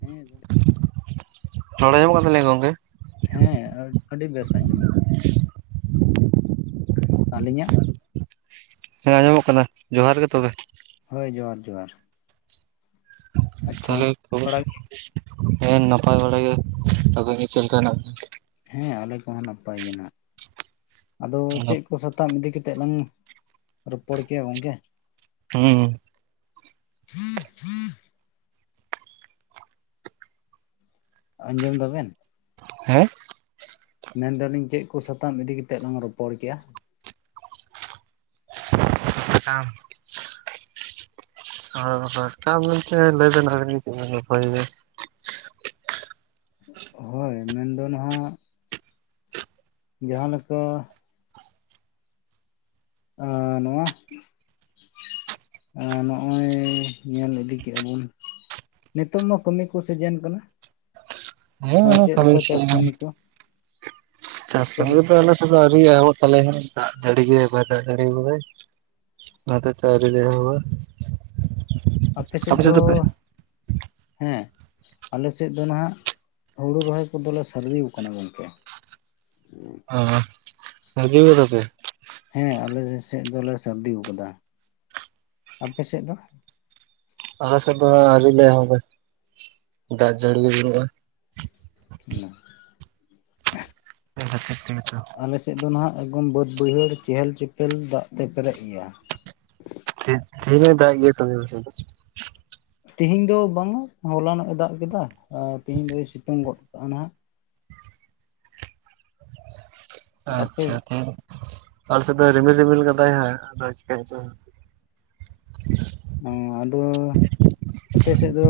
ᱦᱮᱸ ᱵᱚ᱾ ᱨᱚᱲ ᱟᱸᱡᱚᱢᱚᱜ ᱠᱟᱱ ᱛᱟᱞᱤᱧᱟ ᱜᱚᱝᱠᱮ? ᱦᱮᱸ ᱟ ᱟᱹᱰᱤ ᱵᱮᱥ ᱟᱸᱡᱚᱢᱚᱜ [inaudible] ᱟᱹᱞᱤᱧᱟᱜ? ᱦᱮᱸ ᱟᱸᱡᱚᱢᱚᱜ ᱠᱟᱱᱟ, ᱡᱚᱸᱦᱟᱨ ᱜᱮ ᱛᱚᱵᱮ᱾ ᱦᱳᱭ ᱡᱚᱦᱟᱨ ᱡᱚᱦᱟᱨ᱾ ᱟᱪᱪᱷᱟ ᱛᱟᱦᱚᱞᱮ ᱠᱷᱚᱵᱚᱨ, ᱛᱷᱚᱲᱟ ᱜᱮ ᱦᱮᱸ ᱱᱟᱯᱟᱭ ᱵᱟᱲᱟ ᱜᱮ ᱟᱯᱮ ᱜᱮ ᱪᱮᱫ ᱞᱮᱠᱟ ᱦᱮᱱᱟᱜ [inaudible] ᱦᱮᱸ ᱟᱞᱮ ᱠᱚᱦᱚᱸ ᱱᱟᱯᱟᱭ ᱜᱮ ᱱᱟᱜ, ᱟᱫᱚ ᱵᱮᱱᱟ? ᱪᱮᱫ ᱠᱚ ᱥᱟᱛᱟᱢ ᱤᱫᱤ ᱠᱟᱛᱮᱫ ᱞᱟᱝ ᱨᱚᱯᱚᱲ ᱠᱮᱭᱟ ᱜᱚᱝᱠᱮ? ᱦᱩᱸ᱾ [inaudible] ᱟᱸᱡᱚᱢ ᱫᱟᱵᱮᱱ? ᱦᱮᱸ? ᱢᱮᱱ ᱫᱟᱞᱤᱧ ᱪᱮᱫ ᱠᱚ ᱥᱟᱛᱟᱢ ᱤᱫᱤ ᱠᱟᱛᱮᱫ ᱞᱟᱝ ᱨᱚᱯᱚᱲ ᱠᱮᱭᱟ? ᱥᱟᱠᱟᱢ? [unintelligible] ᱦᱳᱭ ᱢᱮᱱᱫᱚ ᱱᱟᱦᱟᱜ, ᱡᱟᱦᱟᱸ ᱞᱮᱠᱟ ᱟᱸ ᱱᱚᱣᱟ ᱮᱸ ᱱᱚᱜᱼᱚᱭ ᱧᱮᱞ ᱤᱫᱤ ᱠᱮᱜ-ᱟ ᱵᱟᱱ ᱱᱮᱛᱳᱝ ᱫᱟ ᱠᱟᱹᱢᱤ ᱠᱚ ᱥᱤᱡᱤᱱ ᱠᱟᱱᱟ᱾ ᱦᱮᱸ ᱟ ᱪᱮᱫ ᱠᱟᱹᱢᱤ ᱠᱚ ᱪᱟᱥ ᱠᱟᱹᱢᱤ ᱠᱚ? ᱪᱟᱥ ᱪᱮᱫ ᱠᱟᱹᱢᱤ ᱠᱚᱫᱚ ᱟᱞᱮ ᱥᱮᱫ ᱫᱚ ᱟᱹᱣᱨᱤᱭᱟᱜ-ᱟᱭ [inaudible] ᱫᱟᱜ ᱡᱟᱹᱲᱤ ᱜᱮ ᱵᱟᱭ ᱫᱟᱜ ᱡᱟᱹᱲᱤᱟᱣ ᱠᱟᱫᱟᱭ᱾ ᱚᱱᱟ ᱦᱚᱛᱮᱡ ᱛᱮ ᱟᱹᱣᱨᱤ ᱞᱮ ᱮᱦᱚᱵᱚᱜ-ᱟ᱾ ᱟᱯᱮ ᱥᱮᱫ ᱫᱚ ᱦᱮᱸ᱾ ᱟᱞᱮ ᱥᱮᱫ ᱫᱚ ᱱᱟᱦᱟᱜ ᱦᱩᱲᱩ ᱨᱚᱦᱚᱭ ᱠᱚᱫᱚᱞᱮ ᱥᱟᱹᱨᱫᱤᱣ ᱟᱠᱟᱱᱟ ᱜᱚᱝᱠᱮ᱾ ᱥᱟᱹᱨᱫᱤᱣ ᱠᱟᱫᱟ ᱯᱮ? [inaudible] ᱦᱮᱸ ᱟᱞᱮ ᱥᱮ ᱥᱮᱫ ᱫᱚᱞᱮ ᱥᱟᱨᱫᱤᱣ ᱟᱠᱟᱫᱟ᱾ ᱟᱯᱮ ᱥᱮᱫ ᱫᱚ? ᱟᱞᱮ ᱥᱮᱫ ᱫᱚ ᱟᱹᱣᱨᱤ ᱞᱮ ᱮᱦᱚᱵᱚᱜ-ᱟ ᱫᱟᱜ ᱡᱟᱹᱲᱤ ᱜᱮ ᱵᱟᱹᱱᱩᱜᱼᱟ᱾ [inaudible] [inaudible] ᱟᱞᱮ ᱥᱮᱫ ᱫᱚ ᱱᱟᱦᱟᱜ ᱮᱜᱚᱢ ᱵᱟᱹᱫᱽ ᱵᱟᱹᱭᱦᱟᱹᱲ ᱪᱮᱦᱮᱞ ᱪᱮᱯᱮᱞ ᱫᱟᱜ ᱛᱮ ᱯᱮᱨᱮᱡ ᱜᱮᱭᱟ᱾ ᱛᱮ ᱛᱮᱦᱮᱧ ᱦᱚᱸᱭ ᱫᱟᱜ ᱮᱫ ᱜᱮᱭᱟ ᱛᱟᱞᱦᱮ ᱟᱯᱮ ᱥᱮᱫ ᱫᱚ? ᱛᱤᱦᱮᱧ ᱫᱚ ᱵᱟᱝᱟ, ᱦᱚᱞᱟᱱᱚᱜ-ᱮ ᱫᱟᱜ ᱠᱮᱫᱟ ᱟᱨ ᱛᱮᱤᱦᱮᱧ ᱫᱚᱭ ᱥᱤᱛᱩᱝ ᱜᱚᱫ ᱠᱟᱜᱼᱟ ᱱᱟᱦᱟᱜ᱾ ᱟᱯᱮ ᱟᱪᱪᱷᱟ ᱛᱮᱦᱮᱧ ᱟᱞᱮ ᱥᱮᱫ ᱫᱚᱭ ᱨᱤᱢᱤᱞ ᱨᱤᱢᱤᱞ ᱠᱟᱫᱟᱭ ᱦᱟᱸᱜ ᱟᱫᱚᱭ ᱪᱮᱠᱟᱹᱭᱮᱫ ᱪᱚᱭ? ᱚᱸ ᱟᱫᱚ ᱟᱯᱮ ᱥᱮᱫ ᱫᱚ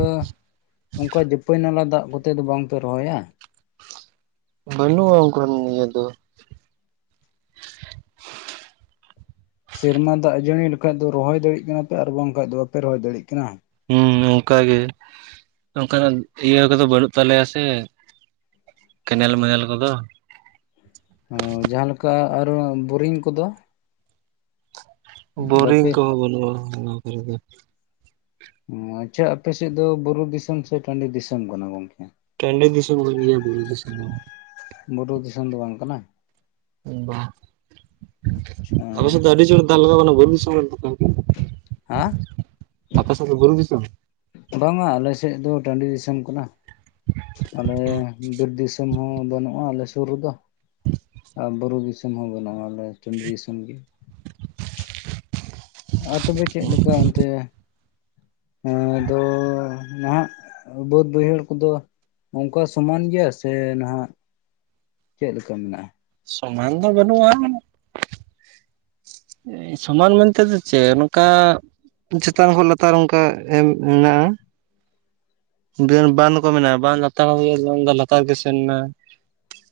ᱚᱱᱠᱟ ᱡᱟᱹᱯᱟᱹᱭ ᱱᱟᱞᱟ ᱫᱟᱜ ᱠᱚᱛᱮ ᱫᱚ ᱵᱟᱝ ᱯᱮ ᱨᱚᱦᱚᱭᱟ? ᱵᱟᱹᱱᱩᱜᱼᱟ ᱚᱱᱠᱟᱱ ᱤᱭᱟᱹ ᱫᱚ᱾ ᱥᱮᱨᱢᱟ ᱫᱟᱜ ᱡᱟᱹᱲᱤ ᱞᱮᱠᱟᱡ ᱫᱚ ᱨᱚᱦᱚᱭ ᱫᱟᱲᱤᱜ ᱠᱟᱱᱟᱯᱮ ᱟᱨ ᱵᱟᱝᱠᱷᱟᱡ ᱫᱚ ᱵᱟᱯᱮ ᱨᱚᱦᱚᱭ ᱫᱟᱲᱮᱜ ᱠᱟᱱᱟ? ᱦᱩᱸ ᱚᱱᱠᱟ ᱜᱮ, ᱚᱱᱠᱟᱱᱟᱜ ᱤᱭᱟᱹ ᱠᱚᱫᱚ ᱵᱟᱹᱱᱩᱜ ᱛᱟᱞᱮᱭᱟ ᱥᱮ᱾ ᱠᱮᱱᱮᱞ ᱢᱮᱱᱮᱱᱮᱞ ᱠᱚᱫᱚ᱾ ᱦᱚᱸ ᱡᱟᱦᱟᱸᱞᱮᱠᱟ ᱟᱨᱚ ᱵᱳᱨᱤᱝ ᱠᱚᱫᱚ? ᱵᱳᱨᱤᱝ ᱵᱟᱯᱮ ᱠᱚᱦᱚᱸ ᱵᱟᱹᱱᱩᱜᱼᱟ ᱱᱚᱣᱟ ᱠᱚᱨᱮ ᱫᱚ᱾ ᱚᱸ ᱟᱪᱪᱷᱟ ᱟᱯᱮ ᱥᱮᱫ ᱫᱚ ᱵᱩᱨᱩ ᱫᱤᱥᱚᱢ ᱥᱮ ᱴᱟᱺᱰᱤ ᱫᱤᱥᱚᱢ ᱠᱟᱱᱟ ᱜᱚᱝᱠᱮ? ᱴᱟᱺᱰᱤ ᱫᱤᱥᱚᱢ ᱠᱟᱱ ᱜᱮᱭᱟ, ᱵᱩᱨᱩ ᱫᱤᱥᱚᱢ ᱵᱟᱝ᱾ ᱵᱩᱨᱩ ᱫᱤᱥᱚᱢ ᱫᱚ ᱵᱟᱝ ᱠᱟᱱᱟ? ᱵᱟ, ᱟᱞᱮ ᱥᱮᱫ ᱫᱚ ᱟᱹᱰᱤ ᱡᱳᱨ ᱫᱟᱜ ᱞᱟᱜᱟᱣ ᱮᱱᱟ ᱵᱤᱨᱩ ᱫᱤᱥᱚᱢ ᱠᱟᱱ ᱛᱟᱯᱮᱭᱟ? ᱦᱮᱸ ᱟᱯᱮ ᱥᱮᱫ ᱫᱚ ᱵᱩᱨᱩ ᱫᱤᱥᱚᱢ? ᱵᱟᱝ-ᱟ ᱟᱞᱮ ᱥᱮᱫ ᱫᱚ ᱴᱟᱺᱰᱤ ᱫᱤᱥᱚᱢ ᱠᱟᱱᱟ ᱾ ᱟᱞᱮ ᱵᱤᱨ ᱫᱤᱥᱚᱢ ᱦᱚᱸ ᱵᱟᱹᱱᱩᱜᱼᱟ, ᱟᱞᱮ ᱥᱩᱨ ᱨᱮᱫᱚ ᱾ ᱟᱨ ᱵᱩᱨᱩ ᱫᱤᱥᱚᱢ ᱦᱚᱸ ᱵᱟᱹᱱᱩᱜᱼᱟ, ᱟᱞᱮ ᱴᱟᱺᱰᱤ ᱫᱤᱥᱚᱢ ᱜᱮ ᱾ ᱟᱨ ᱛᱚᱵᱮ ᱪᱮᱫ ᱞᱮᱠᱟ ᱚᱱᱛᱮ ᱦᱮᱸ, ᱟᱫᱚ ᱱᱟᱦᱟᱜ ᱵᱟᱹᱫᱽ ᱵᱟᱹᱭᱦᱟᱹᱲ ᱠᱚᱫᱚ ᱚᱱᱠᱟ ᱥᱚᱢᱟᱱ ᱜᱮᱭᱟ ᱥᱮ ᱱᱟᱦᱟᱜ ᱪᱮᱫ ᱞᱮᱠᱟ ᱢᱮᱱᱟᱜᱼᱟ? ᱥᱚᱢᱟᱱ ᱫᱚ ᱵᱟᱹᱱᱩᱜᱼᱟ ᱾ [inaudible] ᱥᱚᱢᱟᱱ ᱢᱮᱱᱛᱮ ᱫᱚ ᱪᱮᱫ ᱱᱚᱝᱠᱟ ᱪᱮᱛᱟᱱ ᱠᱷᱚᱡ ᱞᱟᱛᱟᱨ ᱚᱱᱠᱟ ᱮᱢ ᱢᱮᱱᱟᱜᱼᱟ ᱾ ᱵᱟᱸᱫᱽ ᱠᱚᱨ ᱨᱚᱠᱚᱢ ᱢᱮᱱᱟᱜᱼᱟ, ᱵᱟᱸᱫᱽ ᱞᱟᱛᱟᱨ ᱫᱚ ᱞᱟᱛᱟᱨ ᱨᱮᱜᱮ ᱥᱮᱱ ᱮᱱᱟ ᱾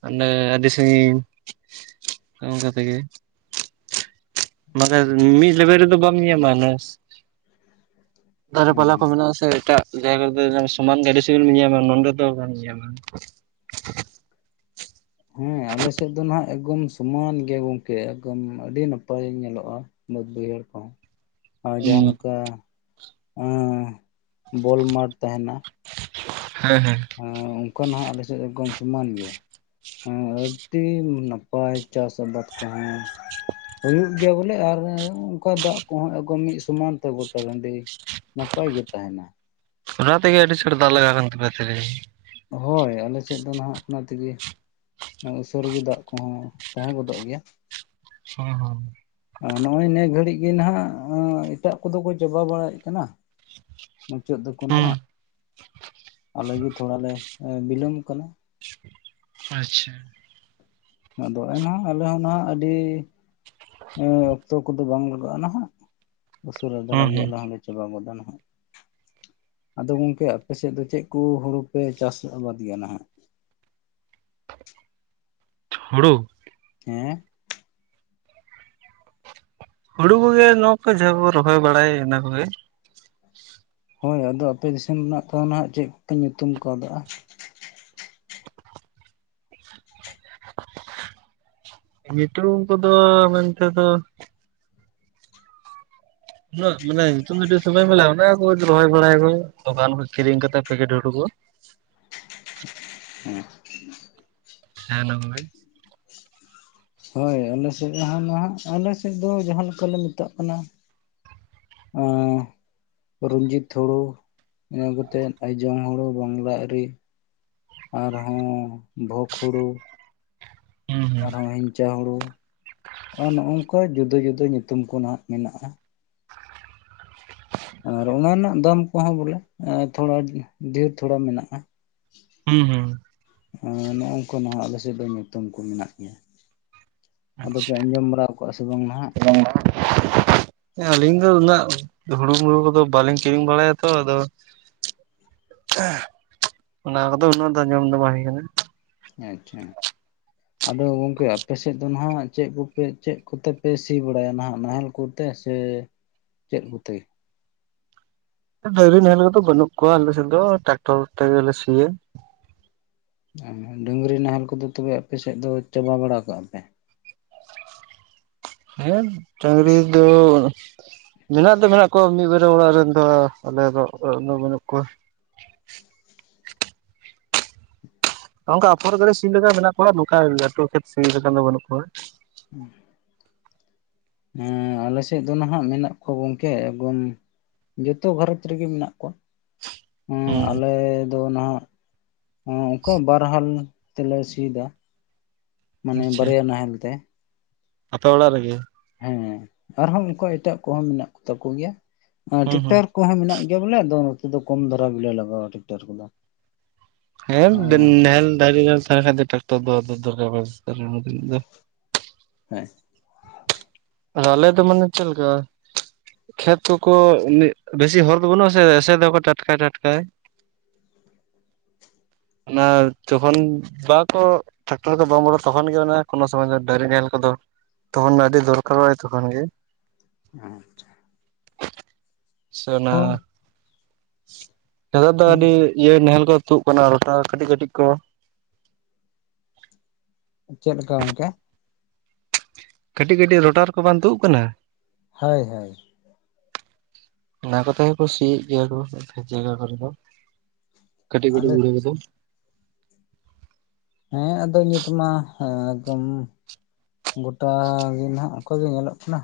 ᱚᱰᱮ ᱟᱹᱰᱤ ᱥᱟᱺᱜᱤᱧ ᱚᱱᱠᱟ ᱛᱮᱜᱮ ᱾ ᱢᱟᱱᱮ ᱢᱤᱫ ᱞᱮᱵᱮᱞ ᱨᱮᱫᱚ ᱵᱟᱢ ᱧᱮᱸᱧᱟᱢᱟ ᱫᱟᱨᱮ ᱯᱟᱞᱟ ᱠᱚ ᱦᱮᱸ ᱢᱮᱱᱟᱜ-ᱟ ᱥᱮ ᱮᱴᱟᱜ ᱡᱟᱭᱜᱟ ᱥᱚᱢᱟᱱ ᱜᱮ ᱟᱹᱰᱤ ᱥᱟᱺᱜᱤᱧ ᱮᱢ ᱧᱮᱸᱧᱟᱢᱟ, ᱱᱚᱰᱮ ᱫᱚ ᱵᱟᱢ ᱧᱟᱢᱟ ᱾ ᱦᱮᱸ ᱟᱞᱮ ᱥᱮᱫ ᱫᱚ ᱦᱟᱜ ᱮᱠᱫᱚᱢ ᱥᱚᱢᱟᱱ ᱜᱮᱭᱟ ᱜᱚᱝᱠᱮ, ᱮᱠᱫᱚᱢ ᱟᱹᱰᱤ ᱱᱟᱯᱟᱭ ᱧᱮᱞᱚᱜᱼᱟ ᱾ ᱵᱟᱹᱫᱽ ᱵᱟᱹᱭᱦᱟᱹᱲ ᱠᱚ ᱾ ᱟᱨ ᱦᱩᱸ ᱡᱟᱦᱟᱸ ᱱᱚᱠᱟ ᱮᱸ ᱵᱚᱞ ᱢᱟᱴᱷ ᱛᱟᱦᱮᱱᱟ ᱦᱮᱸ ᱦᱮᱸ ᱾ ᱦᱮᱸ, ᱚᱱᱠᱟ ᱱᱟᱜ ᱟᱞᱮ ᱥᱮᱫ ᱮᱠᱫᱚᱢ ᱥᱚᱢᱟᱱ ᱜᱮᱭᱟ ᱾ ᱦᱮᱸ ᱟᱹᱰᱤ ᱱᱟᱯᱟᱭ ᱪᱟᱥ ᱟᱵᱟᱫ ᱠᱚᱦᱚᱸ ᱾ ᱦᱩᱭᱩᱜ ᱜᱮᱭᱟ ᱵᱚᱞᱮ ᱟᱨ ᱚᱱᱠᱟ ᱫᱟᱜ ᱠᱚᱦᱚᱸ ᱮᱠᱫᱚᱢ ᱢᱤᱫ ᱥᱚᱢᱟᱱ ᱛᱮ ᱜᱚᱴᱟ ᱴᱟᱺᱰᱤ ᱱᱟᱯᱟᱭ ᱜᱮ ᱛᱟᱦᱮᱱᱟ ᱾ ᱟᱱᱚ ᱛᱮᱜᱮ ᱟᱹᱰᱤ ᱪᱟᱲ ᱵᱟᱞᱮ [unintelligible] ᱦᱳᱭ, ᱟᱞᱮ ᱥᱮᱫ ᱫᱚ ᱱᱟᱦᱟᱜ ᱚᱱᱟ ᱛᱮᱜᱮ ᱩᱥᱟᱹᱨᱟ ᱜᱮ ᱫᱟᱜ ᱠᱚᱦᱚᱸ ᱛᱟᱦᱮᱸ ᱜᱚᱫᱚᱜ ᱜᱮᱭᱟ ᱾ ᱦᱮᱸ ᱦᱮᱸ ᱾ ᱱᱚᱜᱼᱚᱭ ᱱᱤᱭᱟᱹ ᱜᱷᱟᱹᱲᱤᱡ ᱜᱮ ᱱᱟᱜ ᱮᱴᱟᱜ ᱠᱚᱫᱚ ᱠᱚ ᱪᱟᱵᱟ ᱵᱟᱲᱟᱭᱮᱫ ᱠᱟᱱᱟ ᱾ ᱢᱩᱪᱟᱹᱫ ᱮᱫᱟ ᱠᱚ ᱱᱟᱦᱟᱜ ᱦᱩᱸ ᱟᱞᱮ ᱜᱮ ᱛᱷᱚᱲᱟ ᱞᱮ ᱵᱤᱞᱚᱢ ᱟᱠᱟᱱᱟ ᱾ ᱟᱪᱪᱷᱟ ᱾ ᱟᱫᱚ ᱮᱱᱦᱚ ᱟᱞᱮ ᱦᱚᱸ ᱱᱟᱦᱟᱜ ᱟᱹᱰᱤ ᱦᱮᱸ ᱚᱠᱛᱚ ᱠᱚᱫᱚ ᱵᱟᱝ ᱞᱟᱜᱟᱜᱼᱟ ᱱᱟᱦᱟᱜ, ᱩᱥᱟᱹᱨᱟ ᱫᱷᱟᱨᱟ ᱦᱩᱸ ᱜᱮ ᱦᱩᱸ ᱟᱞᱮ ᱦᱚᱸᱞᱮ ᱪᱟᱵᱟ ᱜᱚᱫᱟ ᱱᱟᱦᱟᱜ ᱾ ᱟᱫᱚ ᱜᱚᱝᱠᱮ ᱟᱯᱮ ᱥᱮᱫ ᱫᱚ ᱪᱮᱫ ᱠᱚ ᱦᱩᱲᱩ ᱯᱮ ᱪᱟᱥ ᱟᱵᱟᱫ ᱜᱮᱭᱟ ᱱᱟᱦᱟᱜ? ᱦᱩᱲᱩ? ᱦᱮᱸ᱾ ᱦᱩᱲᱩ ᱠᱚᱜᱮ, ᱱᱚᱣᱟ ᱠᱚ ᱡᱟᱦᱟ ᱵᱚ ᱨᱚᱦᱚᱭ ᱵᱟᱲᱟᱭᱟ ᱤᱱᱟᱹ ᱠᱚᱜᱮ ᱾ ᱦᱳᱭ, ᱟᱫᱚ ᱟᱯᱮ ᱫᱤᱥᱚᱢ ᱨᱮᱱᱟᱜ ᱛᱚ ᱱᱟᱦᱟᱜ ᱪᱮᱫ ᱠᱚ ᱯᱮ ᱧᱩᱛᱩᱢ ᱠᱟᱣᱫᱟᱜ-ᱟ? ᱧᱩᱛᱩᱢ ᱠᱚᱫᱚ ᱢᱮᱱᱛᱮ ᱫᱚ ᱩᱱᱟᱹᱜ ᱢᱟᱱᱮ ᱧᱩᱛᱩᱢ ᱠᱚᱫᱚ [unintelligible] ᱨᱚᱦᱚᱭ ᱵᱟᱲᱟᱭ ᱟᱠᱚ ᱫᱚᱠᱟᱱ ᱠᱷᱚᱱ ᱠᱤᱨᱤᱧ ᱠᱟᱛᱮᱫ ᱯᱮᱠᱮᱴ ᱦᱩᱲᱩ ᱠᱚ ᱾ ᱦᱮᱸ ᱦᱮᱸ [unintelligible] ᱦᱳᱭ ᱟᱞᱮ ᱥᱮᱫ ᱨᱮ ᱱᱟᱦᱟᱜ, ᱟᱞᱮ ᱥᱮᱫ ᱫᱚ ᱡᱟᱦᱟ ᱞᱮᱠᱟ ᱞᱮ ᱢᱮᱛᱟᱜ ᱠᱟᱱᱟ ᱟᱸᱻ ᱨᱚᱱᱡᱤᱛ ᱦᱳᱲᱩ ᱤᱱᱟᱹ ᱠᱟᱛᱮᱫ ᱟᱭᱡᱚᱝ ᱦᱩᱲᱩ ᱵᱟᱝᱞᱟ ᱟᱹᱨᱤ, ᱟᱨᱦᱚᱸ ᱵᱷᱚᱜᱽ ᱦᱩᱲᱩ ᱾ ᱦᱩᱸ ᱦᱩᱸ ᱟᱨᱦᱚᱸ ᱦᱤᱝᱪᱟ ᱦᱩᱲᱩ ᱟᱨ ᱱᱚᱜᱼᱝᱠᱟ ᱡᱩᱫᱟᱹ-ᱡᱩᱫᱟᱹ ᱧᱩᱛᱩᱢ ᱠᱚ ᱱᱟᱦᱟᱜ ᱢᱮᱱᱟᱜᱼᱟ᱾ ᱟᱨ ᱚᱱᱟ ᱨᱮᱱᱟᱜ ᱫᱟᱢ ᱠᱚᱦᱚᱸ ᱵᱚᱞᱮ ᱛᱷᱚᱲᱟ ᱰᱷᱮᱨ ᱛᱷᱚᱲᱟ ᱢᱮᱱᱟᱜᱼᱟ᱾ ᱦᱩᱸ ᱦᱩᱸ᱾ ᱮᱻ ᱱᱚᱜᱝᱠᱟ ᱱᱟᱦᱟᱜ ᱟᱞᱮᱥᱮᱫ ᱫᱚ ᱧᱩᱛᱩᱢ ᱠᱚ ᱢᱮᱱᱟᱜ ᱜᱮᱭᱟ᱾ ᱟᱫᱚ ᱯᱮ ᱟᱪᱪᱷᱟ ᱟᱸᱡᱚᱢ ᱵᱟᱲᱟ ᱟᱠᱚᱜᱼᱟ ᱟᱥᱮ ᱵᱟᱝ ᱱᱟᱦᱟᱜ? [unintelligible] [inaudible] ᱟᱹᱞᱤᱧ ᱫᱚ ᱩᱱᱟᱹᱜ ᱦᱩᱲᱩ ᱢᱩᱲᱩ ᱠᱚᱫᱚ ᱵᱟᱹᱞᱤᱧ ᱠᱤᱨᱤᱧ ᱵᱟᱲᱟᱭᱟᱛᱚ, ᱟᱫᱚ ᱚᱱᱟ ᱠᱚᱫᱚ ᱩᱱᱟᱹᱜ ᱫᱚ ᱟᱸᱡᱚᱢ ᱫᱚ ᱵᱟᱝ ᱦᱩᱭ ᱟᱠᱟᱱᱟ᱾ ᱟᱪᱪᱷᱟ᱾ ᱟᱫᱚ ᱜᱚᱝᱠᱮ ᱟᱯᱮᱥᱮᱫ ᱫᱚ ᱱᱟᱦᱟᱜ ᱪᱮᱫ ᱠᱚᱯᱮ ᱪᱮᱫ ᱠᱚᱛᱮ ᱯᱮ ᱥᱤ ᱵᱟᱲᱟᱭᱟ ᱱᱟᱦᱟᱜ ᱱᱟᱦᱮᱞ ᱠᱚ -ᱛᱮ ᱥᱮ ᱪᱮᱫ ᱠᱚᱛᱮ? ᱰᱟᱹᱝᱨᱤ ᱱᱟᱦᱮᱞ ᱠᱚᱫᱚ ᱵᱟᱹᱱᱩᱜ ᱠᱚᱣᱟ ᱟᱞᱮ ᱥᱮᱫ ᱫᱚ ᱴᱨᱟᱠᱴᱚᱨ ᱛᱮᱜᱮ ᱞᱮ ᱥᱤᱭᱟ᱾ ᱰᱟᱹᱝᱨᱤ ᱱᱟᱦᱮᱞ ᱠᱚᱫᱚ ᱛᱚᱵᱮ ᱟᱯᱮ ᱥᱮᱫ ᱫᱚ ᱪᱟᱵᱟ ᱵᱟᱲᱟᱣ ᱠᱟᱜᱼᱟ ᱯᱮ? ᱦᱮᱸ ᱰᱟᱹᱝᱨᱤ ᱫᱚ, ᱢᱮᱱᱟᱜ ᱫᱚ ᱢᱮᱱᱟᱜ ᱠᱚᱣᱟ ᱢᱤᱫᱵᱟᱨ ᱟᱞᱮ ᱚᱲᱟᱜ ᱨᱮᱱ ᱫᱚ, ᱟᱞᱮ ᱫᱚ ᱚᱲᱟᱜ ᱨᱮᱫᱚ ᱵᱟᱹᱱᱩᱜ ᱠᱚᱣᱟ᱾ ᱱᱚᱱᱠᱟ ᱟᱯᱷᱚᱨ ᱠᱚᱨᱮ ᱥᱤ ᱞᱮᱠᱟ ᱢᱮᱱᱟᱜ ᱠᱚᱣᱟ, ᱱᱚᱝᱠᱟ ᱞᱟᱹᱴᱩ ᱠᱷᱮᱛ ᱥᱤ ᱞᱮᱠᱟ ᱫᱚ ᱵᱟᱹᱱᱩᱜ ᱠᱚᱣᱟ᱾ ᱩᱸ ᱦᱮᱸ ᱟᱞᱮ ᱥᱮᱫ ᱫᱚ ᱱᱟᱦᱟᱜ ᱢᱮᱱᱟᱜ ᱠᱚᱣᱟ ᱜᱚᱝᱠᱮ, ᱮᱠᱫᱚᱢ ᱡᱚᱛᱚ ᱜᱷᱟᱨᱚᱸᱡᱽ ᱨᱮᱜᱮ ᱢᱮᱱᱟᱜ ᱠᱚᱣᱟ᱾ ᱦᱩᱸ ᱟᱞᱮ ᱫᱚ ᱱᱟᱦᱟᱜ ᱚᱱᱠᱟ ᱵᱟᱨᱦᱟᱞ ᱛᱮᱞᱮ ᱥᱮᱭᱮᱫᱟ ᱢᱟᱱᱮ ᱵᱟᱨᱭᱟ ᱱᱟᱦᱮᱞ ᱛᱮ᱾ ᱟᱛᱳ ᱚᱲᱟᱜ ᱨᱮᱜᱮ? ᱦᱮᱸ ᱟᱨᱦᱚᱸ ᱚᱱᱠᱩ ᱮᱴᱟᱜ ᱠᱚᱦᱚᱸ ᱢᱮᱱᱟᱜ ᱠᱚ ᱛᱟᱠᱚ ᱜᱮᱭᱟ᱾ ᱦᱩᱸ ᱦᱩᱸ ᱴᱮᱠᱴᱟᱨ ᱠᱚᱦᱚᱸ ᱢᱮᱱᱟᱜ ᱜᱮᱭᱟ ᱵᱚᱞᱮ ᱟᱫᱚ ᱱᱚᱛᱮ ᱫᱚ ᱠᱚᱢ ᱫᱷᱟᱨᱟ ᱜᱮᱞᱮ ᱞᱟᱜᱟᱣᱟ ᱴᱮᱠᱴᱟᱨ ᱠᱚᱫᱚ᱾ ᱦᱮᱸ ᱚ ᱱᱟᱦᱮᱞ ᱰᱟᱹᱭᱨᱤ ᱨᱮᱦᱚᱸ ᱛᱟᱦᱮᱱ ᱠᱷᱟᱱ ᱫᱚ ᱴᱨᱮᱠᱴᱚᱨ ᱫᱚ ᱟᱫᱚ ᱵᱟᱭ ᱫᱚᱨᱠᱟᱨᱚᱜᱼᱟ ᱩᱱᱟᱜ ᱫᱷᱟᱹᱵᱤᱡ ᱫᱚ᱾ ᱦᱮᱸ ᱟᱫᱚ ᱟᱞᱮ ᱫᱚ ᱢᱟᱱᱮ ᱪᱮᱫ ᱞᱮᱠᱟ? ᱠᱷᱮᱛ ᱠᱚᱠᱚ ᱵᱮᱥᱤ ᱦᱚᱨ ᱫᱚ ᱵᱟᱹᱱᱩᱜᱼᱟᱥᱮ, ᱮᱥᱮᱫᱟᱠᱚ ᱴᱟᱴᱠᱟᱭ ᱴᱟᱴᱠᱟᱭ᱾ [inaudible] ᱚᱱᱟ ᱡᱚᱠᱷᱚᱱ ᱵᱟᱠᱚ᱾ ᱴᱨᱟᱠᱴᱟᱨ ᱫᱚ ᱵᱟᱢ ᱵᱚᱞᱚ ᱛᱚᱠᱷᱚᱱ ᱜᱮ ᱚᱱᱟ ᱠᱚᱱᱳ ᱥᱚᱢᱚᱭ ᱫᱚ ᱰᱟᱹᱝᱨᱤ ᱱᱟᱦᱮᱞ ᱠᱚᱫᱚ ᱛᱚᱠᱷᱚᱱ ᱟᱹᱰᱤ ᱫᱚᱨᱠ ᱦᱚᱭ ᱛᱚᱠᱷᱳᱱ ᱜᱮ᱾ ᱦᱮᱸ ᱟᱪᱪᱷᱟ᱾ ᱟᱪᱪᱦᱟ ᱚᱱᱟ ᱦᱳᱭ ᱱᱮᱛᱚᱜ ᱫᱚ ᱦᱳᱭ ᱟᱹᱰᱤ ᱤᱭᱟᱹ ᱱᱟᱦᱮᱞ ᱠᱚ ᱛᱩᱫ ᱠᱟᱱᱟ ᱨᱚᱴᱟᱨ ᱠᱟᱹᱴᱤᱡ ᱠᱟᱹᱴᱤᱡ ᱠᱚ᱾ ᱪᱮᱫᱞᱮᱠᱟ ᱜᱚᱝᱠᱮ? ᱠᱟᱹᱴᱤᱡ ᱠᱟᱹᱴᱤᱡ ᱨᱚᱴᱟᱨ ᱠᱚ ᱵᱟᱝ ᱛᱩᱫ ᱟᱠᱟᱱᱟ? ᱦᱳᱭ ᱦᱳᱭ ᱚᱱᱟ ᱠᱚᱛᱮ ᱠᱚ ᱥᱤᱭᱮᱫ ᱜᱮᱭᱟ ᱠᱚ ᱠᱦᱮᱛ ᱡᱟᱭᱜᱟ ᱠᱚᱨᱮ ᱫᱚ ᱠᱟᱹᱴᱤᱡ ᱠᱟᱹᱴᱤᱡ ᱟᱞᱮ ᱵᱩᱲᱟᱹ ᱠᱚᱫᱚ᱾ ᱦᱮᱸ ᱟᱫᱚ ᱱᱤᱛ ᱢᱟ ᱮᱠᱫᱚᱢ᱾ ᱜᱚᱴᱟ ᱜᱮ ᱱᱟᱦᱟᱜ ᱠᱷᱚᱡ ᱜᱮ ᱧᱮᱞᱚᱜ ᱠᱟᱱᱟ᱾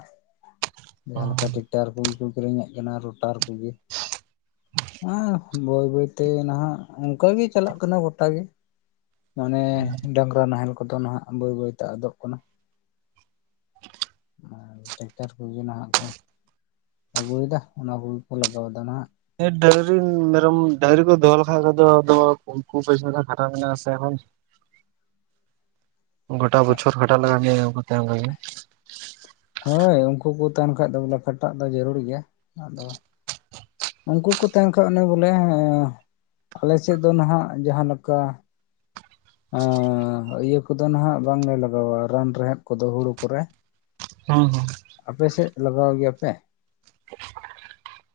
ᱡᱟᱦᱟᱸ ᱞᱮᱠᱟ ᱴᱮᱠᱴᱟᱨ ᱠᱚᱜᱮ ᱠᱚ ᱠᱤᱨᱤᱧᱮᱫ ᱠᱟᱱᱟ ᱨᱳᱴᱟᱨ ᱠᱚᱜᱮ᱾ [unintelligible] ᱦᱮᱸ ᱵᱟᱹᱭ ᱵᱟᱹᱭᱛᱮ ᱱᱟᱦᱟᱜ ᱚᱱᱠᱟᱜᱮ ᱪᱟᱞᱟᱜ ᱠᱟᱱᱟ ᱜᱚᱴᱟ ᱜᱮ᱾ ᱢᱟᱱᱮ ᱰᱟᱝᱨᱟ ᱱᱟᱦᱮᱞ ᱠᱚᱫᱚ ᱱᱟᱦᱟᱜ ᱵᱟᱹᱭ ᱵᱟᱹᱭᱛᱮ ᱟᱫᱚᱜ ᱠᱟᱱᱟ᱾ ᱟᱨ ᱴᱨᱮᱠᱴᱟᱨ ᱠᱚᱜᱮ ᱱᱟᱦᱟᱜ ᱠᱚ ᱟᱹᱜᱩᱭᱮᱫᱟ ᱚᱱᱟ ᱠᱚᱜᱮ ᱠᱚ ᱞᱟᱜᱟᱣᱼᱮᱫᱟ ᱱᱟᱦᱟᱜ᱾ ᱰᱟᱝᱨᱤ ᱢᱮᱨᱚᱢ ᱰᱟᱝᱨᱤ ᱠᱚ ᱫᱚᱦᱚ ᱞᱮᱠᱷᱟᱡ ᱫᱚ ᱫᱚᱦᱚ ᱩᱱᱠᱩ ᱯᱤᱪᱷᱚᱱ ᱨᱮᱦᱚᱸ ᱠᱷᱟᱴᱟᱣ ᱢᱮᱱᱟᱜᱼᱟᱥᱮ ᱮᱠᱷᱚᱱ᱾ ᱜᱚᱴᱟ ᱵᱚᱪᱷᱚᱨ ᱠᱷᱟᱴᱟᱜ ᱞᱟᱜᱟᱣ ᱢᱮᱦᱟ ᱩᱱᱠᱩ ᱛᱟᱭᱚᱢ ᱨᱮᱜᱮ᱾ ᱦᱳᱭ ᱩᱱᱠᱩ ᱠᱚ ᱛᱟᱦᱮᱱ ᱠᱷᱟᱡ ᱫᱚ ᱵᱚᱞᱮ ᱠᱷᱟᱴᱟᱜ ᱫᱚ ᱡᱟᱹᱨᱩᱲ ᱜᱮᱭᱟ ᱟᱫᱚ ᱩᱱᱠᱩ ᱠᱚ ᱛᱟᱦᱮᱸᱱ ᱠᱷᱟᱡ ᱚᱱᱮ ᱵᱚᱞᱮ ᱟᱞᱮ ᱥᱮᱫ ᱫᱚ ᱱᱟᱦᱟᱜ ᱡᱟᱦᱟᱸ ᱱᱚᱠᱟ ᱟᱻᱸ ᱤᱭᱟᱹ ᱠᱚᱫᱚ ᱱᱟᱦᱟᱜ ᱵᱟᱝᱞᱮ ᱞᱟᱜᱟᱣᱟ ᱨᱟᱱ ᱨᱮᱦᱮᱫ ᱠᱚᱫᱚ ᱦᱩᱲᱩ ᱠᱚᱨᱮ᱾ ᱦᱚᱸ ᱦᱚᱸ᱾ ᱟᱯᱮᱥᱮᱫ ᱞᱟᱜᱟᱣ ᱜᱮᱭᱟᱯᱮ? [inaudible]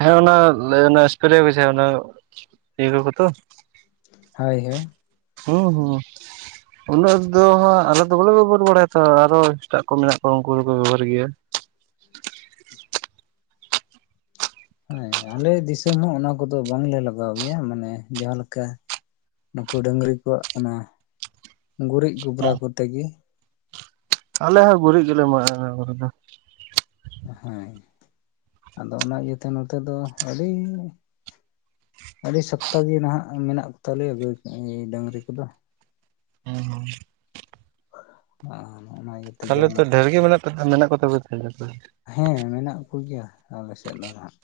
ᱦᱮᱸ ᱚᱱᱟ ᱞᱮᱭ ᱚᱱᱮ ᱮᱥᱯᱨᱮ ᱢᱮᱥᱮ ᱚᱱᱟ ᱛᱤᱡᱩ ᱠᱚᱛᱚ᱾ ᱦᱳᱭ ᱦᱳᱭ᱾ ᱦᱩᱸ ᱦᱩᱸ᱾ ᱩᱱᱟᱹᱜ ᱫᱚ ᱦᱟᱸᱜ ᱟᱞᱮ ᱫᱚ ᱵᱟᱞᱮ ᱵᱮᱵᱚᱦᱟᱨ ᱵᱟᱲᱟᱭᱟ ᱛᱚ ᱟᱨᱦᱚᱸ ᱮᱴᱟᱜ ᱠᱚ ᱢᱮᱱᱟᱜ ᱠᱚᱣᱟ ᱩᱱᱠᱩ ᱫᱚᱠᱚ ᱵᱮᱵᱚᱦᱟᱨ ᱜᱮᱭᱟ᱾ ᱦᱮᱸ ᱟᱞᱮ ᱫᱤᱥᱚᱢ ᱦᱚᱸ ᱚᱱᱟ ᱠᱚᱫᱚ ᱵᱟᱝᱞᱮ ᱞᱟᱜᱟᱣ ᱜᱮᱭᱟ ᱢᱟᱱᱮ ᱡᱟᱦᱟᱸᱞᱮᱠᱟ ᱱᱩᱠᱩ ᱰᱟᱹᱝᱨᱤ ᱠᱚᱣᱟᱜ ᱠᱟᱱᱟ ᱜᱩᱨᱤᱡᱽ ᱜᱚᱵᱨᱟ ᱦᱮᱸ ᱠᱚᱛᱮ ᱜᱮ᱾ ᱟᱞᱮ ᱦᱚᱸ ᱜᱩᱨᱤᱡᱽ ᱜᱮᱞᱮ ᱮᱢᱟᱜᱼᱟ ᱚᱱᱟ ᱠᱚᱨᱮ ᱫᱚ᱾ ᱦᱮᱸ ᱟᱫᱚ ᱚᱱᱟ ᱤᱭᱟᱹ ᱛᱮ ᱱᱚᱛᱮ ᱫᱚ ᱟᱹᱰᱤ ᱟᱹᱰᱤ ᱥᱚᱠᱛᱚ ᱜᱮ ᱱᱟᱦᱟᱜ ᱢᱮᱱᱟᱜ ᱠᱚᱛᱟᱞᱮᱭᱟ ᱜᱟᱹᱭ ᱰᱟᱹᱝᱨᱤ ᱠᱚᱫᱚ᱾ ᱦᱩᱸ ᱦᱩᱸ᱾ [unintelligible] ᱛᱟᱦᱚᱞᱮ ᱛᱚ ᱡᱟᱦᱟᱱᱟᱜ ᱰᱷᱮᱨ ᱜᱮ ᱢᱮᱱᱟᱜ ᱠᱚᱛᱟ ᱢᱮᱱᱟᱜ ᱠᱚ ᱛᱟᱯᱮ ᱛᱟᱦᱚᱞᱮ ᱛᱚ᱾ ᱦᱮᱸ ᱢᱮᱱᱟᱜ ᱠᱚᱜᱮᱭᱟ ᱟᱞᱮᱥᱮᱫ ᱫᱚ ᱱᱟᱦᱟᱜ᱾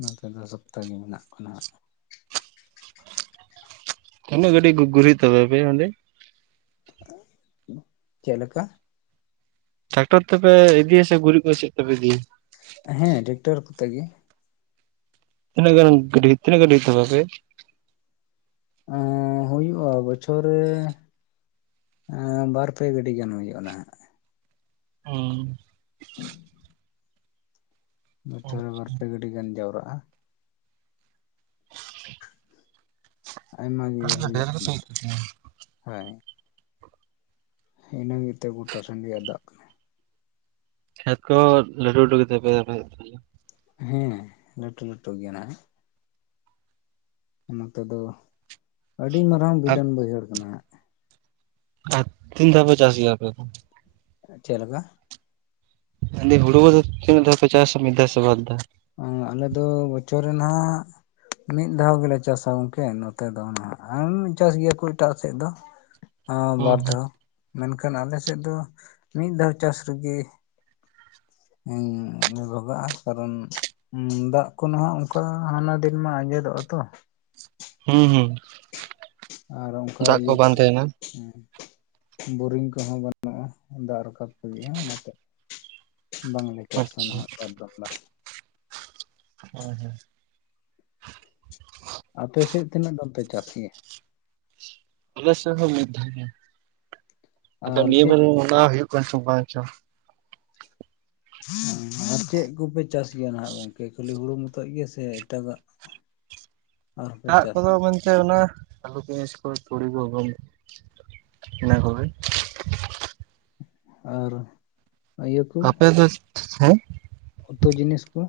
ᱱᱚᱛᱮ ᱫᱚ ᱥᱚᱠᱛᱚ ᱜᱮ ᱢᱮᱱᱟᱜ ᱠᱚ ᱱᱟᱦᱟᱜ᱾ ᱛᱤᱱᱟᱹᱜ ᱜᱟᱹᱰᱤ ᱠᱩ ᱜᱩᱨᱤᱡᱽ ᱛᱟᱯᱮ ᱟᱯᱮᱭᱟ ᱚᱸᱰᱮ? ᱪᱮᱫ ᱞᱮᱠᱟ? ᱴᱟᱠᱴᱚᱨ ᱛᱮᱯᱮ ᱤᱫᱤᱭᱟ ᱥᱮ ᱜᱩᱨᱤᱡᱽ ᱠᱚ ᱪᱮᱫ ᱛᱮᱯᱮ ᱤᱫᱤᱭᱟ? ᱦᱮᱸ ᱴᱮᱠᱴᱚᱨ ᱠᱚᱛᱮ ᱜᱮ᱾ ᱛᱤᱱᱟᱹᱜ ᱜᱟᱱ ᱜᱟᱹᱰᱤ ᱛᱤᱱᱟᱹᱜ ᱜᱟᱹᱰᱤ ᱦᱩᱭᱩᱜ ᱛᱟᱯᱮ ᱟᱯᱮ? ᱮᱸᱻ ᱦᱩᱭᱩᱜᱼᱟ ᱵᱚᱪᱷᱚᱨ ᱨᱮ ᱟᱸᱻ ᱵᱟᱨ ᱯᱮ ᱜᱟᱹᱰᱤ ᱜᱟᱱ ᱦᱩᱭᱩᱜᱼᱟ ᱱᱟᱦᱟᱜ᱾ [unintelligible] [inaudible] ᱵᱚᱪᱷᱚᱨ ᱨᱮ ᱵᱟᱨ ᱯᱮ ᱜᱟᱹᱰᱤ ᱜᱟᱱ ᱡᱟᱣᱨᱟᱜᱼᱟ, ᱟᱭᱢᱟ ᱜᱮ ᱦᱩᱭᱩᱜ ᱠᱟᱱᱟ ᱦᱳᱭ᱾ ᱤᱱᱟᱹ ᱜᱮᱛᱮ ᱜᱚᱴᱟ ᱥᱟᱸᱜᱮ ᱟᱫᱟᱜ ᱠᱷᱮᱛ ᱠᱚᱦᱚᱸ ᱞᱟᱹᱴᱩ ᱞᱟᱹᱴᱩ ᱜᱮ ᱛᱟᱯᱮᱭᱟ ᱟᱯᱮ ᱥᱮᱫ ᱫᱚ᱾ ᱦᱮᱸ ᱞᱟᱹᱴᱩ ᱞᱟᱹᱴᱩ ᱜᱮᱭᱟ ᱱᱟᱦᱟᱜ᱾ ᱱᱚᱛᱮ ᱫᱚ ᱟᱹᱰᱤ ᱢᱟᱨᱟᱝ ᱵᱤᱞᱚᱱ ᱵᱟᱹᱭᱦᱟᱹᱲ ᱠᱟᱱᱟ ᱦᱟᱸᱜ᱾ ᱟᱨ ᱛᱤᱱ ᱫᱷᱟᱣ ᱯᱮ ᱪᱟᱥ ᱜᱮᱭᱟ ᱟᱯᱮ ᱫᱚ? ᱪᱮᱫ ᱞᱮᱠᱟ? ᱛᱟᱦᱚᱞᱮ ᱦᱩᱲᱩ ᱠᱚᱫᱚ ᱛᱤᱱ ᱫᱷᱟᱣ ᱯᱮ ᱪᱟᱥᱟ ᱢᱤᱫ ᱫᱷᱟᱣ ᱥᱮ ᱵᱟᱨ ᱫᱷᱟᱣ? ᱟᱞᱮ ᱫᱚ ᱵᱚᱪᱷᱚᱨ ᱨᱮ ᱱᱟᱦᱟᱜ ᱢᱤᱫ ᱫᱷᱟᱣ ᱜᱮᱞᱮ ᱪᱟᱥᱟ ᱜᱚᱢᱠᱮ ᱱᱚᱛᱮ ᱫᱚ ᱱᱟᱦᱟᱜ ᱟᱨ ᱪᱟᱥ ᱜᱮᱭᱟ ᱠᱚ ᱮᱴᱟᱜ ᱥᱮᱫ ᱫᱚ᱾ ᱟᱸ ᱦᱩᱸ ᱵᱟᱨ ᱫᱷᱟᱣ ᱢᱮᱱᱠᱷᱟᱱ ᱟᱞᱮ ᱥᱮᱫ ᱫᱚ ᱢᱤᱫ ᱫᱷᱟᱣ ᱪᱟᱥ ᱨᱮᱜᱮ ᱤᱧ ᱨᱚᱜᱟᱜᱼᱟ ᱠᱟᱨᱚᱱ ᱫᱟᱜ ᱠᱚ ᱱᱟᱦᱟᱜ ᱚᱱᱠᱟ ᱦᱟᱱᱟ ᱫᱤᱱ ᱢᱟ ᱟᱸᱡᱮᱫᱚᱜᱼᱟ ᱛᱚ᱾ ᱦᱩᱸ ᱦᱩᱸ ᱟᱨ ᱚᱱᱠᱟ ᱫᱟᱜ ᱠᱚ ᱤᱭᱟᱹ ᱵᱟᱝ ᱛᱟᱦᱮᱱᱟ ᱦᱮᱸ ᱵᱳᱨᱤᱝ ᱠᱚᱦᱚᱸ ᱵᱟᱹᱱᱩᱜᱼᱟ ᱫᱟᱜ ᱨᱟᱠᱟᱵ ᱵᱚᱜᱤ-ᱟ ᱚᱱᱟᱛᱮ ᱵᱟᱝ ᱞᱮ ᱪᱟᱥᱟ ᱟᱪᱪᱷᱟ ᱱᱟᱦᱟᱜ ᱱᱮᱛᱟᱨ ᱫᱚ, ᱫᱟᱜ ᱦᱳᱭ ᱦᱳᱭ ᱟᱯᱮ ᱥᱮᱫ ᱛᱤᱱᱟᱹᱜ ᱫᱟᱢ ᱯᱮ ᱪᱟᱥ ᱜᱮᱭᱟ? ᱟᱞᱮ ᱥᱮᱫ ᱦᱚᱸ ᱢᱤᱫ ᱫᱷᱟᱣ ᱜᱮ, ᱟᱫᱚ ᱟᱨ ᱱᱤᱭᱟᱹ ᱪᱮᱫ ᱵᱮᱨ ᱚᱱᱟ ᱦᱩᱭᱩᱜ ᱠᱟᱱ ᱪᱚᱝ ᱵᱟᱝ ᱪᱚᱝ᱾ ᱦᱮᱸ ᱟᱨ ᱪᱮᱫ ᱠᱚᱯᱮ ᱪᱟᱥ ᱜᱮᱭᱟ ᱱᱟᱦᱟᱜ ᱜᱚᱝᱠᱮ ᱠᱷᱟᱹᱞᱤ ᱦᱩᱲᱩ ᱢᱚᱛᱚ ᱜᱮ ᱥᱮ ᱮᱴᱟᱜᱟᱜ᱾ [inaudible] ᱟᱨᱦᱚᱸ ᱯᱮ ᱫᱟᱜ ᱪᱟᱥ ᱠᱚᱫᱚ ᱜᱮᱭᱟ? ᱢᱟᱱᱮ ᱥᱮ ᱚᱱᱟ ᱟᱹᱞᱩ ᱯᱮᱭᱟᱡᱽ ᱠᱚ ᱛᱩᱲᱤ ᱜᱚᱢ ᱤᱱᱟ ᱠᱚᱜᱮ᱾ ᱟᱨ ᱤᱭᱟᱹ ᱠᱚ ᱟᱯᱮ ᱫᱚ ᱦᱮᱸ ᱩᱛᱩ ᱡᱤᱱᱤᱥ ᱠᱚ᱾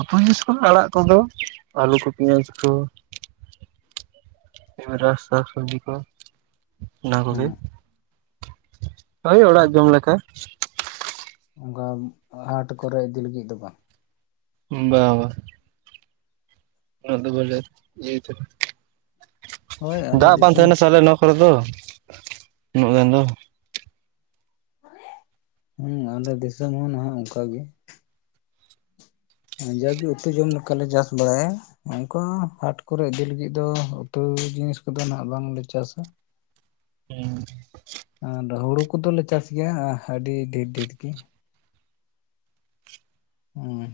ᱩᱛᱩ ᱡᱤᱱᱤᱥ ᱠᱚ ᱟᱲᱟᱜ ᱠᱚᱫᱚ ᱟᱹᱞᱩ ᱠᱚ ᱯᱮᱸᱭᱟᱡᱽ ᱠᱚ᱾ ᱠᱮᱢᱨᱟ ᱥᱟᱠ ᱥᱚᱵᱽᱡᱤ ᱠᱚ ᱚᱱᱟ ᱦᱮᱸ ᱠᱚᱜᱮ᱾ ᱦᱳᱭ ᱚᱲᱟᱜ ᱡᱚᱢ ᱞᱮᱠᱟ᱾ ᱚᱱᱠᱟ ᱦᱟᱴ ᱠᱚᱨᱮ ᱤᱫᱤ ᱞᱟᱹᱜᱤᱫ ᱫᱚ ᱵᱟᱝ᱾ ᱵᱟ ᱵᱚᱝ᱾ ᱩᱱᱟᱹᱜ ᱫᱚ ᱵᱟᱞᱮ ᱤᱭᱟ. ᱫᱚ ᱦᱳᱭ ᱟᱞᱮ ᱫᱟᱜ ᱵᱟᱝ ᱫᱤᱥᱚᱢ ᱛᱟᱦᱮᱱᱟ ᱥᱟ ᱟᱞᱮ ᱱᱚᱣᱟ ᱠᱚᱨᱮ ᱫᱚ, ᱩᱱᱟᱹᱜ ᱜᱟᱱ ᱫᱚ᱾ ᱦᱮᱸ ᱟᱞᱮ ᱫᱤᱥᱚᱢ ᱦᱚᱸ ᱱᱟᱦᱟᱜ ᱚᱱᱠᱟ ᱜᱮ᱾ ᱡᱟᱜᱮ ᱩᱛᱩ ᱡᱚᱢ ᱞᱮᱠᱟᱞᱮ ᱪᱟᱥ ᱵᱟᱲᱟᱭᱟ᱾ ᱚᱝᱠᱟ ᱦᱟᱴ ᱠᱚᱨᱮ ᱤᱫᱤ ᱞᱟᱹᱜᱤᱫ ᱫᱚ ᱩᱛᱩ ᱡᱤᱱᱤᱥ ᱠᱚᱫᱚ ᱱᱟᱜ ᱵᱟᱝᱞᱮ ᱪᱟᱥᱟ᱾ ᱦᱮᱸ ᱟᱨ ᱦᱩᱲᱩ ᱠᱚᱫᱚᱞᱮ ᱪᱟᱥ ᱜᱮᱭᱟ ᱟᱹᱰᱤ ᱰᱷᱮᱨ ᱰᱷᱮᱨ ᱜᱮ᱾ ᱦᱮᱸ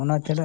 ᱚᱱᱟ ᱪᱷᱟᱰᱟ᱾